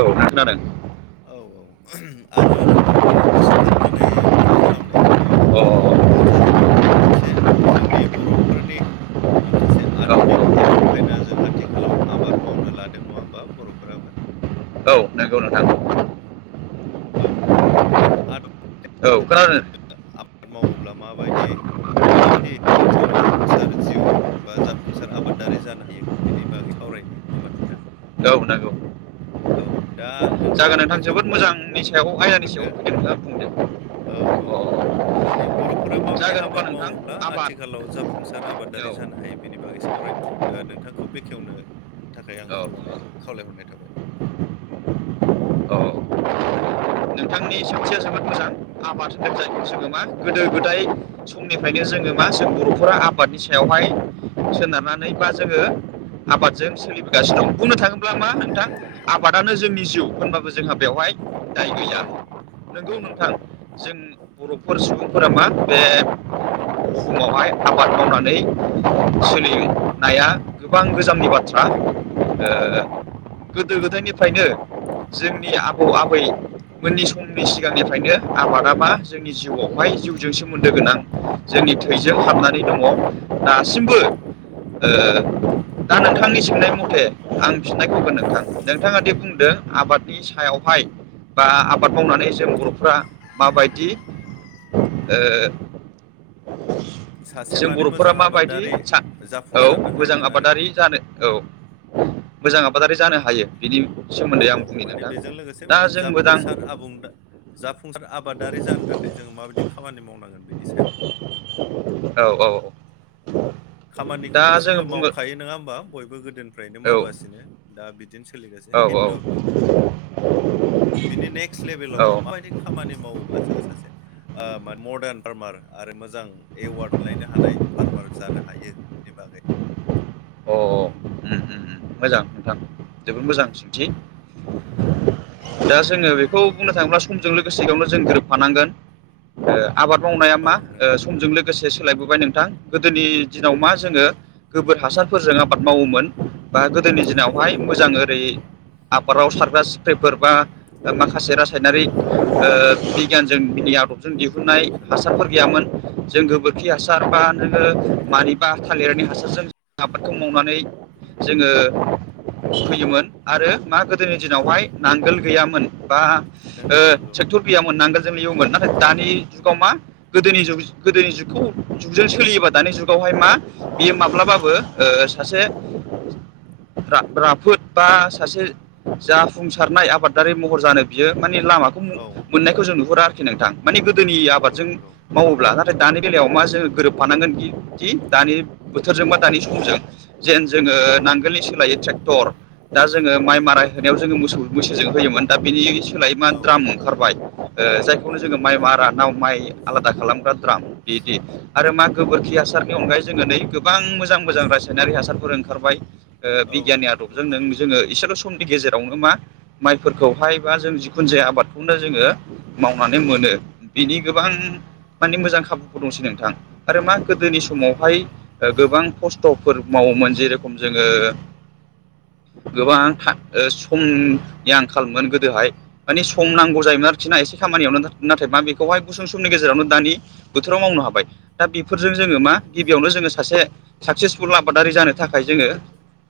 औ खोनादों औ औ [unintelligible] आङो नोंथांखौ गोसोखांनानै फन खालामनायानो अ ओ जाहैबाय माने मोनसे जोंनि बर'फोरनि माखासे औ आदुनिक आदब खायदाजों आथिखालाव आबाद मावनो लादों नङा होमबा बर'फोराबो औ नोंगौ नोंथां औ बे आदब औ खोनादों आबाद मावोब्ला माबायदि-माबायदि आथिखालाव जाफुंसार जिउ बा जाफुंसार आबादारि जानो हायो बेनि बागै सावरायनि नङा होमबा नोंथां औ नोंगौ औ दा जागोन नोंथाङानो नोंथां जोबोद मोजांनि सायाव आयदानि बेखेवग्रोदो सायाव [unintelligible] औ औ अ आने बर'फोरा माबायदि जागोन अब्ला आबाद नोंथां मावोब्ला आबाद आथिखालाव जाफुंसार औ आबादारि जानो हायो बिनि बागै सावरायनो ओ नोंथांखौ बेखेवनो थाखाय आं औ खावलायनाय खावलायहरनाय थाबाय औ नोंथांनि सोंथिया जोबोद मोजां आबाद जायखौ जोङो मा गोदो गोदाय समनिफायनो जोङो मा जों बर'फोरा आबादनि सायावहाय सोनारनानै बा जोङो आबादजों सोलिबोगासिनो दं बुंनो थाङोब्ला मा नोंथां आबादानो जोंनि जिउ होनबाबो जोंहा बेवहाय दाय औ गैया नोंगौ नंगौ नोंथां नंगौ जों बर'फोर सुबुंफोरा मा बे बुहुमावहाय आबाद मावनानै सोलि नाया गोबां गोजामनि बाथ्रा ओ औ गोदो गोदायनिफ्रायनो जोंनि आबौ आबै मोननि समनि सिगांनिफ्रायनो आबादा बा जोंनि जिउआवहाय जिउजों सोमोन्दो गोनां जोंनि थैजों हाबनानै दङ दासिमबो ओ दा नोंथांनि सोंनाय मथे आं बिननायखौबो नोंथां नोंथाङा दि बुंदों आबादनि सायाव हाय बा आबाद मावनानै जों बर'फ्रा माबायदि सासे जों माने बर'फोरा मोजां माबायदि आबादारि औ जाफुंसारनो मोजां हागोन आरो आबादारि जानो औ मोजां आबादारि जानो हायो बिनि सोमोन्दै औ आं बुंनि माने नोंथां बेजों लोगोसे दा माने जों मोजां जाफुंसार आबुं जाफुंसार आबादारि जानो थाखाय जों माबायदि खामानि मावनांगोन। बेनि सायाव औ औ औ खामानिखौथ' जोङो मावखायो नङा होमबा बयबो गोदोनिफ्रायनो औ मावगासिनो दा बि दि सोलिगासिनो औ खिन्थु बिनि नेक्स लेभेलाव औ माबायदि खामानि मावोबा जोङो सासे ओ मदार्न फार्मार आरो मोजां एवार्ड मोनलायनो हानाय फार्मार जानो हायो बिनि बागै अ उम उम मोजां नोंथां जोबोद मोजां सोंथि दा जोंङो बेखौ बुंनो थाङोब्ला समजों लोगोसेयावनो जों गोरोबफानांगोन आबाद मावनाया औ मा ओ नंगौ समजों लोगोसे लोगोसे सोलायबोबाय नोंथां गोदोनि दिनाव मा जोङो गोबोर हासार फोरजों आबाद मावोमोन बा गोदोनि नंगौ नंगौ दिनावहाय मोजां ओरै आबादाव सारग्रा सिख्रिफोर बा माखासे रासा यनारि ओ बिगियानजों बिनि आदबजों दुगैबा दिहुननाय मोदोम सागायो हासारफोरखौ गैयामोन जों गोबोरखि हासार बा नोंङो ओंखाम मानिबा जालांखायो थालिरनि हासारजों आबादखौ मावनानै जोंङो फोयोमोन। आरो मा गोदोनि दिनावहाय नांगोल गैयामोन बा ओ नंगौ नंगौ ट्रेक्टर गैयामोन मोननांगोन जोंनि इउमोन नाथाय थेक दानि जुगाव नंगौ मा गोदोनि गोदोनि जुगखौ जुगजों सोलियोबा दानि जुगावहाय मा बेयो माब्लाबाबो ओ सासे राफोद बा सासे जाफुंसारनाय आबादारि महर जानो बियो माने लामाखौ औ मोननायखौ जों नुहुरा आरोखि नोंथां माने गोदोनि नंगौ आबादजों नंगौ मावोब्ला दानि बेलायाव मा जोंङो गोरोबफानांगोनखि दानि बोथोरजों बा दानि समजों जेन जोङो नंगौ नांगोलनि सोलाय ट्रेक्टर दा जोंङो माइ मारा होनायाव जोङो मोसौ मैसोजों होयोमोन दा बिनि सोलायै मा औ द्राम ओंखारबाय ओ जायखौनो नंगौ जोङो माइ मारा नाव माइ आलादा खालामग्रा द्राम बिदि आरो मा नंगौ गोबोरखि हासारनि अनगायै जोंङो नै गोबां मोजां मोजां रासायनारि हासारफोर ओंखारबाय ओ औ बिगियाननि नंगौ नंगौ आदबजों नों थारैनो जोङो नोंथां इसेल' समनि गेजेरावनो मा माइफोरखौहाय बा जों जिखुनु जाया आबाद बेखौनो जोङो औ मावनानै मोनो। बिनि गोबां माने मोजां खाबुफोर दंसै नोंथां आरो मा गोदोनि नंगौ थारैनो समावहाय गोबां खस्थ'फोर मावोमोन जेरखम जोंङो गोबां ओ समनि आंखालमोन गोदोहाय माने सम नांगौ नंगौ जायोमोन आरो बिसिना एसे खामानियावनो नाथाय मा बेखौहाय गुसुं समनि गेजेरावनो दानि बोथोराव मावनो हाबाय दा बेफोरजों जोङो नंगौ मा नंगौ गिबियावनो जोङो सासे साक्सेसफुल आबादारि जानो थाखाय जोंङो।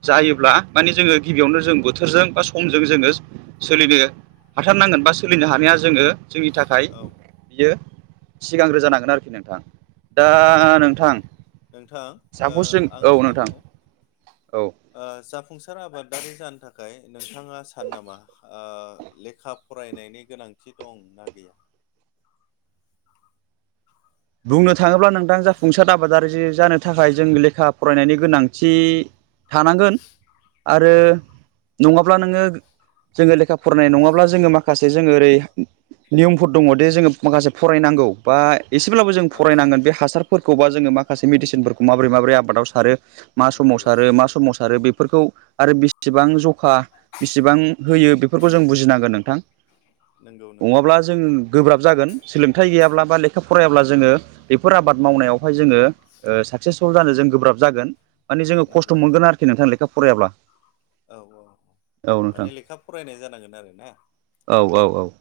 जायोब्ला माने जोङो गिबियावनो जों बोथोरजों बा समजों जोंङो सोलिनो हाथारनांगोन बा सोलिनो हानाया जोंङो जोंनि थाखाय औ बियो सिगांग्रो जानांगोन आरोखि नोंथां दा औ नोंथां सापस जों औ आं नोंथां सानो औ ओ जाफुंसार आबादारि जानो थाखाय नोंथाङा सानो नामा ओ लेखा फरायनायनि गोनांथि दं नना गैया बुंनो थाङोब्ला नोंथां जाफुंसार आबादारि जानो थाखाय जों लेखा फरायनायनि गोनांथि थानांगोन आरो नङाब्ला नोङो जोङो लेखा फरायनाय नङाब्ला जोङो माखासे माखासे जोङो ओरै नियमफोर दङदि जोङो माखासे फरायनांगौ बा एसेब्लाबो जों औ फरायनांगोन बे हासारफोरखौबा जोङो माखासे मेडिसिनफोरखौ माबोरै माबोरै आबादाव सारो मा साव नंगौ सारो मा नंगौ समाव सारो बेफोरखौ आरो बेसेबां जखा बेसेबां होयो बेफोरखौ जों बुजिनांगोन नोंथां नंगौ नंगौ ज गोब्राब जागोन सोलोंथाइ गैाब्ला बा लेखा फरायाब्ला जोङो बेफोर आबाद मावनायाव बेवहाय जोङो साक्सेसफुल जानो जों गोब्राब जागोन मान जोङो नंगौ खस्थ'गोन आरोखि नोंथां लेखा फरायाब्ला औ औ औ नोंथां माने लेखा फरायनाय जानांगोन आरो ना औ औ औ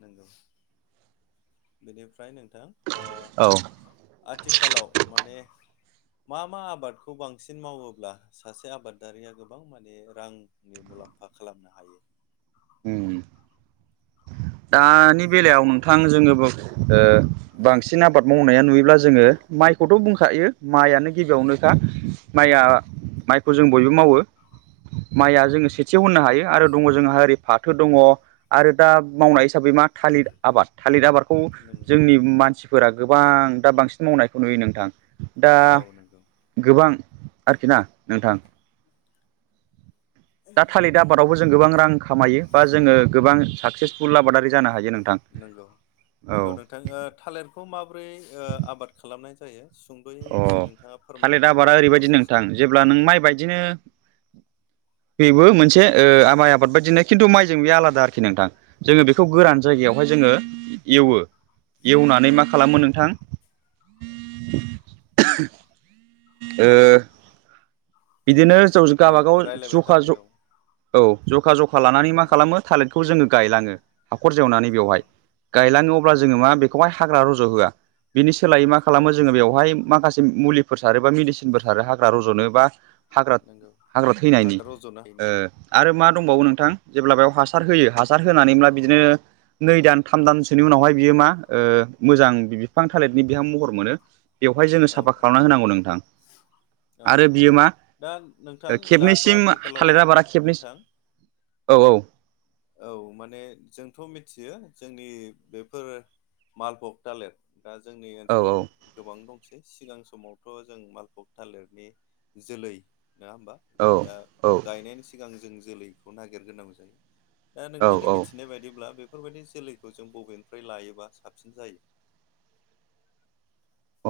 नंगौ बेनिफ्राय नोंथां औ आथिखालाव माने मा मा आबादखौ बांसिन मावोब्ला सासे आबादारिया गोबां माने रांनि मुलाम्फा खालामनो हायो उम दानि बेलायाव नोंथां जोङो बांसिन आबाद मावनाया नुयोब्ला जोङो माइखौथ' बुंखायो माइयानो गिबियावनोखा माइआ माइखौ जों बयबो मावो माइया नंगौ जोङो सेथियाव होननो हायो आरो दङ जोंहा ओरै फाथो दङ आरो दा मावनाय हिसाबै मा थालिर आबाद थालिर आबादखौ नों जोंनि मानसिफोरा गोबां दा बांसिन मावनायखौ नुयो नोंथां दा औ नंगौ गोबां आरोखि ना नोंथां दा थालिर आबादावबो जों गोबां रां खामायो बा जोङो गोबां साक्सेसफुल आबादारि जानो हायो नोंथां नंगौ नंगौ औ नोंथां थालिरखौ माबोरै आबाद खालामनाय जायो सुंद'यै अ नोंथाङा फोरमायनो हागोन नामा प्रसेसखौ अब्ला नों माइ बायदिनो बेबो मोनसे ओ माइ आबाद बायदिनो खिन्थु माइजों बे आलादा आरोखि नोंथां जोङो बेखौ गोरान जायगायावहाय जोङो एवो औ एवनानै मा खालामो नोंथां [inaudible] ओ बिदिनो हिनजाव दे गावाबागाव रायलायबाय था जखा दे ज औ औ जखा जखा लानानै मा खालामो थालिरखौ जोङो गायलाङो हाखर जवनानै औ बेवहाय गायलानो अब्ला जोङो मा बेखौहाय हाग्रा रज' होआ बिनि सोलायै मा औ खालामो जोङो बेवहाय माखासे मुलिफोर सारो बा मेडिसिनफोर सारो हाग्रा रज'नो बा हाग्रा नंगौ हाग्रा थैनायनि हाग्रा रज'नो हायिनि आरो मा दंबावो नोंथां जेब्ला बेयाव हासार होयो हासार होनानैब्ला बिदिनो नै दान थाम दानसोनि उनावहाय बियो मा मोजां बिफां थालिरनि बिहाम महर मोनो बेवहाय जोङो औ साफा औ खालामना होनांगौ नोंथां औ आरो नोंथां बियो मा दा नों खेबनैसिम थालिरा बारा खेबनैम नोंथां औ औ औ माने जोंथ' मिथियो जोंनि बेफोर मालबग थालिर दा जोंनि औ ओनसोलाव गोबां दंसै सिगां समावथ' जों मालबग थालिरनि जोलै नङा होमबा औ दा गायनायनि सिगां जों जोलैखौ नागिरग्रोनांगौ जायो आ औ नोंथांनि औ मिथिनाय बायदिब्ला बेफोरबायदि जोलैखौ जों बबेनिफ्राय लायोबा साबसिन जायो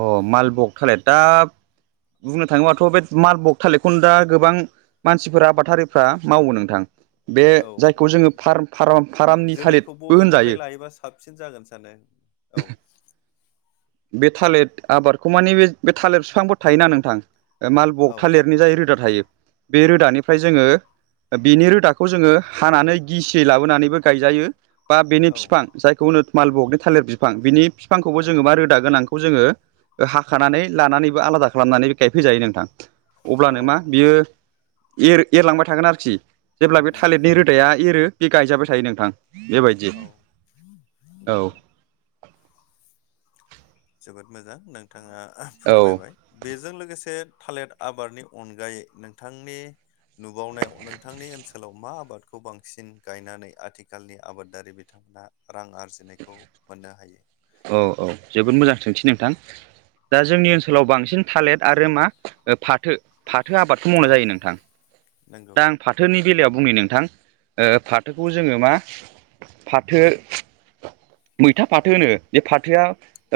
अ मालबक थालिर दा बुंनो थाङोबाथ' बे मालबक थालिरखौनो दा गोबां मानसिफोर आबाथारिफ्रा मावो नोंथां बे औ जायखौ जोङो फाराम फार्मनि थालिरबो होनजायो फायोबा साब [inaudible] साबसिन जागोन सानो औ बे थालिर आबादखौ माने बे थालिर बिफांफोर थायोना नोंथां मालबग औ थालिरनि जाय रोदा थायो बे रोदानिफ्राय जोङो बिनि रोदाखौ जोङो हानानै गिसियै लाबोनानैबो गायजायो बा बेनि औ बिफां जायखौ होनो माल बगनि थालिर बिफां बिनि बिफांखौबो औ जोङो मारो दा गोनांखौ जोङो हाखानानै लानानैबो आलादा खालामनानै गायफैजायो नोंथां औ अब्लानो मा बियो एर एरलांबाय थागोन आरोखि जेब्ला बे नंगौ थालिरनि नंगौ रोदाया एरो बे गायजाबाय थायो नोंथां बेबायदि औ औ नंगौ जोबोद मोजां नोंथाङा औ फोरमायबाय बेजों लोगोसे थालिर आबादनि अनगायै नोंथांनि नुबावनायाव नोंथांनि ओनसोलाव मा आबादखौ बांसिन गायनानै आथिखालनि आबादारि बिथां दा रां आरजिनायखौ मोननो हायो औ औ जोबोद मोजां सोंथि नोंथां दा जोंनि ओनसोलाव बांसिन थालिर आरो मा फाथो फाथो आबादखौ औ मावनाय जायो नोंथां नंगौ दा आं फाथोनि बेलायाव बुंनो नोंथां ओ फाथोखौ जोङो मा फाथो मैथा फाथो होनो बे फाथोआ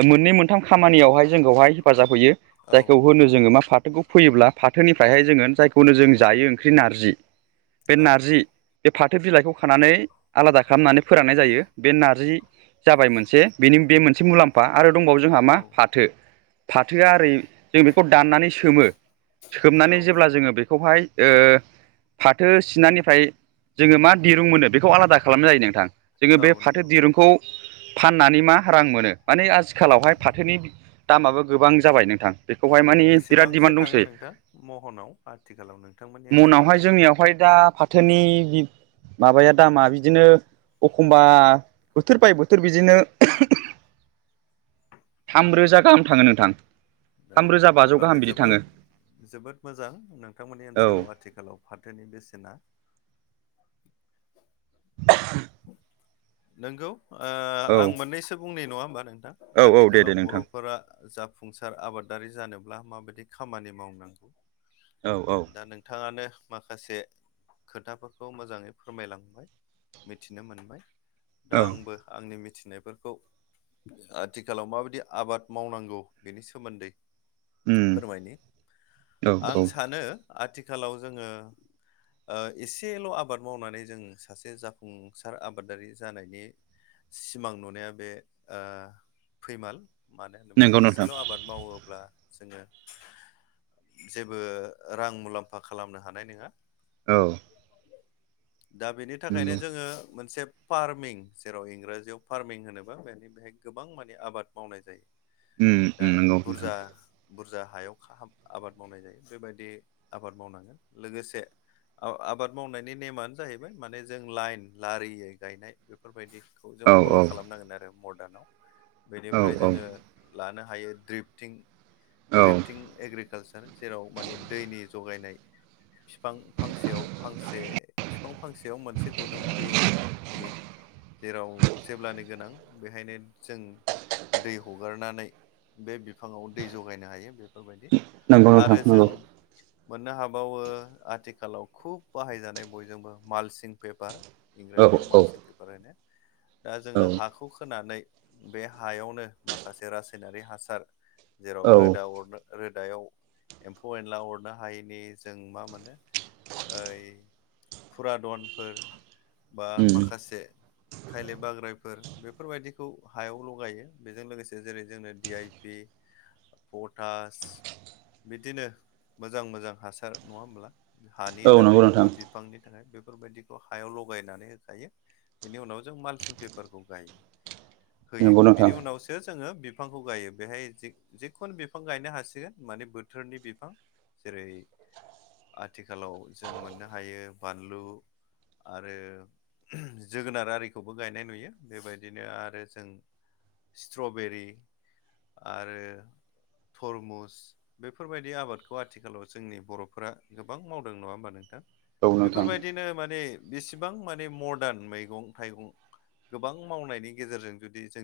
मोननै मोन मोनथाम खामानियावहाय जोंखौहाय हेफाजाब होयो औ जायखौ होनो नंगौ जोङो मा फाथोखौ फैयोब्ला फाथोनिफ्रायहाय जोङो जायखौनो जों जायो ओंख्रि नारजि बे औ नारजि बे फाथो बिलाइखौ खानानै आलादा खालामनानै फोराननाय जायो बे नारजि जाबाय मोनसे बेनि बे मोनसे मुलाम्फा आरो दंबावो जोंहा मा औ फाथो फाथोआ ओरै जों बेखौ दाननानै सोमो औ सोमनानै जेब्ला नंगौ जोङो बेखौहाय ओ फाथो सिनानिफ्राय जोङो मा दिरुं मोनो बेखौ आलादा खालामनाय जायो नोंथां जोङो औ बे फाथो नंगौ दिरुंखौ फाननानै मा रां मोनो माने आथिखालावहाय नंगौ फाथोनि दामाबो गोबां जाबाय नोंथां बेखौहाय मानि बिराद बेसेबांसो दिडिमान्ड थाङो दंसै नोंथां महनाव आथिखालाव नोंथांमोन मनावहाय जोंनियावहाय दा फाथोनि माबाया दामा बिदिनो एखमबा बोथोर बाय बोथोर बिदिनो थामरोजा गाहाम थाङो नोंथां औ थामरोजा बाजौ अब्लाथ' गाहाम बिदि थाङो जोबोद जोबोद मोजां नोंथांमोननि औ ओनसोलाव आथिखाल आथिखालाव फाथोनि बेसेना [inaudible] नंगौ ओ औ आं मोननैसो बुंनाय नङा होमबा नोंथां औ औ दे दे आथिखालाव नोंथां बर'फोरा जा जाफुंसार आबादारि जानोब्ला माबायदि खामानि मावनांगौ औ औ दा नों नोंथांङानो माखासे खोथाफोरखौ मोजाङै फोरमायलांबाय मिथिनो मोनबाय दा औ आंबो आंनि मिथिनायफोरखौ आथिखालाव माबायदि आबाद मावनांगौ बेनि सोमोन्दै उम फोरमायनि औ आं औ सानो आथिखालाव जोङो ओ एसेल' आबाद मावनानै जों सासे जाफुंसार आबादारि जानायनि सिमां नुनाया बे ओ फैमाल मानो होनोबा नंगौ नोंथां एसेल' आबाद मावोब्ला जोङो जेबो रां मुलाम्फा खालामनो हानाय नङा औ दा बेनि थाखायनो नंगौ जोङो मोनसे फार्मिं जेराव इंराजियाव फार्मिं होनोबा बेनि बेहाय गोबां माने आबाद मावनाय जायो उम दा उम नंगौ नोंथां बुरजा बुरजा हायाव आबाद मावनाय जायो। बे बायदि आबाद मावनांगोन लोगोसे आबाद मावनायनि नेमानो जाहैबाय माने जों लाइन लारियो गायनाय बेफोरबायदिखौ जों औ फल' औ खालामनांगोन आरो मदारनाव बेनिफ्राय औ औ जोङो लानो हायो द्रिफ्टिं औ द्रिप्टिं एग्रिकालसार जेराव माने दैनि जगायनाय बिफां फांसेयाव फांसे दफं फांसेयाव मोनसे गुदुं दै जेराव जेब्लानो गोनां बेहायनो जों दै हगारनानै बे बिफाङाव दै जगायनो हायो बेफोरबायदि नंगौ नोंथां आरो जों नंगौ मोननो हाबावो आथिखालाव खुब बाहायजानाय बयजोंबो मालसिं पेपार औ जियाव औ मालसिं पेपार होनो। दा औ जोङो हाखौ खोनानै बे हायावनो माखासे रासायनारि हासार जेराव औ रोदा अरनो रोदायाव एम्फौ एनला अरनो हायैनि जों मा मोनो ओइ फुरादनफोर बा उम माखासे खायले बाग्रायफोर बेफोर बायदिखौ हायाव लगायो बेजों लोगोसे जेरै जोंनो डि आइ पि पटास बिदिनो मोजां मोजां हासार नङा होमब्ला। हानि औ नंगौ थाखाय नोंथां बा बिफांनि थाखाय बेफोर बायदिखौ हायावल बहायनानै होखायो बिनि उनाव जों मालसिं पेपारखौ गायो। होयो नंगौ नोंथां बिनि उनावसो जोङो बिफांखौ गायो बेहाय जिखुनु बिफां गायनो हासिगोन माने बो बोथोरनि बिफां जेरै आथिखालाव जों मोननो हायो बानलु, आरो जोगोनार आरिखौबो गायनाय नुयो बेबायदिनो आरो जों स्ट्रबेरि आरो थरमुस बेफोरबायदि आबादखौ आथिखालाव जोंनि बर'फोरा गोबां मावदों। नङा होमबा नोंथां? औ नोंथां बेफोरबायदिनो माने बेसेबां माने मदार्न मैगं थाइगं गोबां मावनायनि गेजेरजों जुदि जों